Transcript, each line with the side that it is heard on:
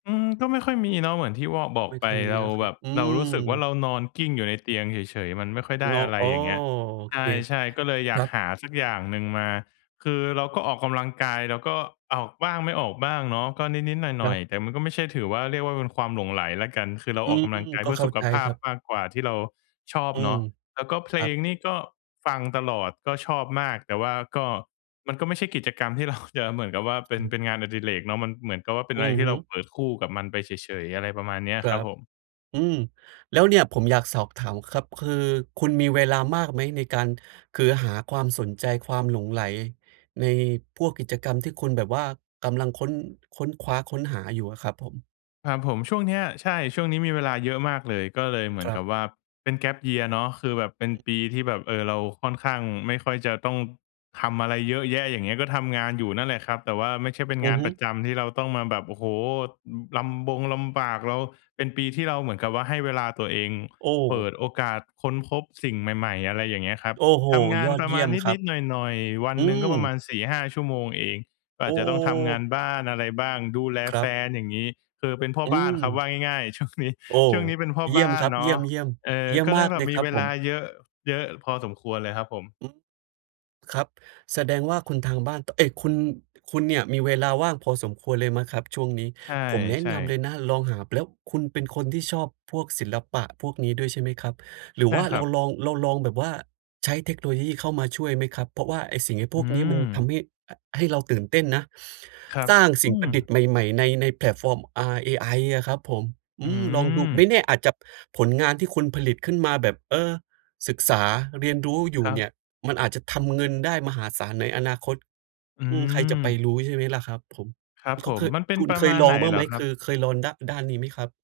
left: อืม ก็ไม่ค่อยมีเนาะ เหมือนที่ว่อ บอก
right: ไม่
left: ไป
right: ค่อยม
left: เ
right: ี
left: รา
right: เหรอค
left: แ
right: ร
left: บ
right: ับ?
left: บ
right: อื
left: เรารู้สึกว่า
right: ม
left: เรานอนกลิ้งอยู่ในเตียงเฉย ๆ มันไม่ค่อยได
right: ง
left: ้อะไร
right: อ้อ
left: อย่างเงี้ย
right: โอ
left: ใ
right: เค
left: ช่ ๆ ก็เลยอ
right: ค
left: ยา
right: รั
left: ก
right: บ
left: หาสักอย่างหนึ่งมา คือเราก็ออกกำลังกาย เราก็ออกบ้างไม่ออกบ้างเนาะ ก็นิด ๆ หน
right: คร
left: ่อ
right: ั
left: ย
right: บ
left: ๆ แต่มันก็ไม่ใช่ถือว่า เรียกว่า เป็นความหลงใหลแล้วกัน คือเรา
right: อื
left: ออก
right: ม
left: กำลังกาย
right: ก
left: เพ
right: ็
left: ื่อ
right: เข้
left: ส
right: า
left: ุข
right: ใจ
left: ภา
right: ค
left: พ
right: รับ
left: มากกว่าที่เราชอบ
right: อื
left: เนา
right: ม
left: ะ แล้วก็เพ
right: ค
left: ล
right: รับ
left: งนี่ก็ฟังตลอด ก็ชอบมาก แต่ว่าก็ มันก็ไม่ใช่กิจกรรมที่ เรา จะเหมือนกับว่า เป็น เป็นงานอดิเรกเนาะ มันเหมือนกับว่า เป็น
right: อื
left: อะไร
right: อ
left: ที่
right: ฮ
left: เ
right: ึ
left: ราเปิดคู่กับมันไปเฉย ๆ อะไรประมาณเนี้ย
right: คร
left: ค
right: ั
left: รับ
right: บ
left: ผม
right: อืม แล้วเนี่ยผมอยากสอบถามครับ คือคุณมีเวลามากไหม? ในการ คือหาความสนใจ ความหลงใหลในพวกกิจกรรมที่คุณแบบว่ากำลังค้น ค้นคว้า ค้นหาอยู่อะครับผม
left: ครับผม ช่วงเนี้ย ใช่ ช่วงนี้มีเวลาเยอะมากเลย ก็เลย เหมือ
right: ค
left: น
right: ร
left: ก
right: ั
left: ั
right: บ
left: บว่า เป็น Gap Year เนาะ คือแบบเป็นปีที่แบบ เออ เราค่อนข้าง ไม่ค่อยจะต้องทำอะไรเยอะแยะ อย่างเงี้ย ก็ทำงานอยู่นั่นแหละครับ แต่ว่าไม่ใช่เป็น
right: อ
left: ง
right: ื
left: า
right: อ
left: น
right: ฮ
left: ป
right: ึ
left: ระจำที่เราต้องมาแบบ โอ้โฮ อือ ลำบงลำบาก เรา เป็นปีที่เราเหมือนกับว่า ให้เวลาตัวเอง
right: โ
left: เปิ
right: อ้
left: ดโอกาสค้นพบสิ่งใหม่ ๆ อะไรอย่างเงี้ยครับ
right: โอ้โฮ
left: ทำงา
right: ย
left: น
right: อ
left: ป
right: ด
left: ระ
right: เย
left: ม
right: ี่
left: า
right: ย
left: ณ
right: มคร
left: น
right: ั
left: ิ
right: บ
left: ด ๆ หน่อย ๆ วัน
right: อื
left: หนึ่งก็ประมา
right: ม
left: ณ 4-5 ชั่วโมงเอง
right: โอ
left: อาจจะต้องทำงาน
right: ้
left: บ้านอะไรบ้าง ดูแล
right: คร
left: แ
right: ั
left: ฟ
right: บ
left: น อย่างงี้ คือเป็นพ่อ
right: อื
left: บ้านครับ ว่
right: ม
left: าง่าย ๆ ช่วงนี้
right: โอ้
left: ช่วงนี้เป็นพ่อ
right: เยี
left: บ
right: ่ย
left: ้
right: ม
left: า
right: ค
left: น
right: รับ
left: เน
right: เยี
left: า
right: ่
left: ะ
right: ยม ๆ เยี
left: เออ
right: ่ย
left: ก
right: ม
left: ็เล
right: มา
left: ย
right: ก
left: แบ
right: เล
left: บ
right: ย
left: มี
right: ครั
left: เ
right: บ
left: ว
right: ผ
left: ลา
right: ม
left: เยอะ เยอะพอสมควรเลยครับผม
right: อือ ครับ แสดงว่า คนทางบ้าน เอ๊ย คุณ คุณเนี่ยมีเวลาว่างพอสมควรเลยไหมครับช่วงนี้?
left: ใ
right: ผมแนะ
left: ช่
right: นำเล
left: ๆ
right: ยนะลองหา ป แล้วคุณเป็นคนที่ชอบพวกศิลปะพวกนี้ด้วย ใช่ไหมครับ? หรื
left: ใ
right: อ
left: ช
right: ว
left: ่
right: ่า
left: ค
right: เ
left: ร
right: ร
left: ั
right: า
left: บ
right: ลอง เราลองแบบว่าใช้เทคโนโลยีเข้ามาช่วยไหมครับ? เพราะว่าไอ้สิ่ง ไอ้พ
left: อื
right: วกนี้มันท
left: ม
right: ำให้ อะ ให้เราตื่นเต้นนะ
left: ครับ
right: สร้างส
left: อ
right: ิ
left: ื
right: ่งประดิ
left: ม
right: ษฐ์ใหม่ ๆ ใน ใน แพลตฟอร์ม อ่า เอไออะครับผม อ
left: อื
right: ืม ลองดู ไม่
left: ม
right: แน่อาจจะ ผลงานที่คุณผลิตขึ้นมาแบบ เออ ศึกษา เรียนรู้อยู
left: ค
right: ่
left: รั
right: เน
left: บ
right: ี่ยมันอาจจะทำเงินได้มหาศาลในอนาคต
left: อื
right: อืม ใครจะไป
left: ม
right: รู้ ใช่ไหมล่ะครับผม
left: ครับ
right: เ
left: ผ
right: ขาเ
left: ม
right: คย
left: มันเป็น
right: คุณ
left: ประ
right: เค
left: ม
right: ย
left: าณ
right: ล
left: ไ
right: อ
left: หน
right: งบ้า
left: เ
right: ง
left: หร
right: ไห
left: อ
right: ม?
left: คร
right: ค
left: ับ?
right: ือเคยลองด้า ด้านนี้ไหมครับ?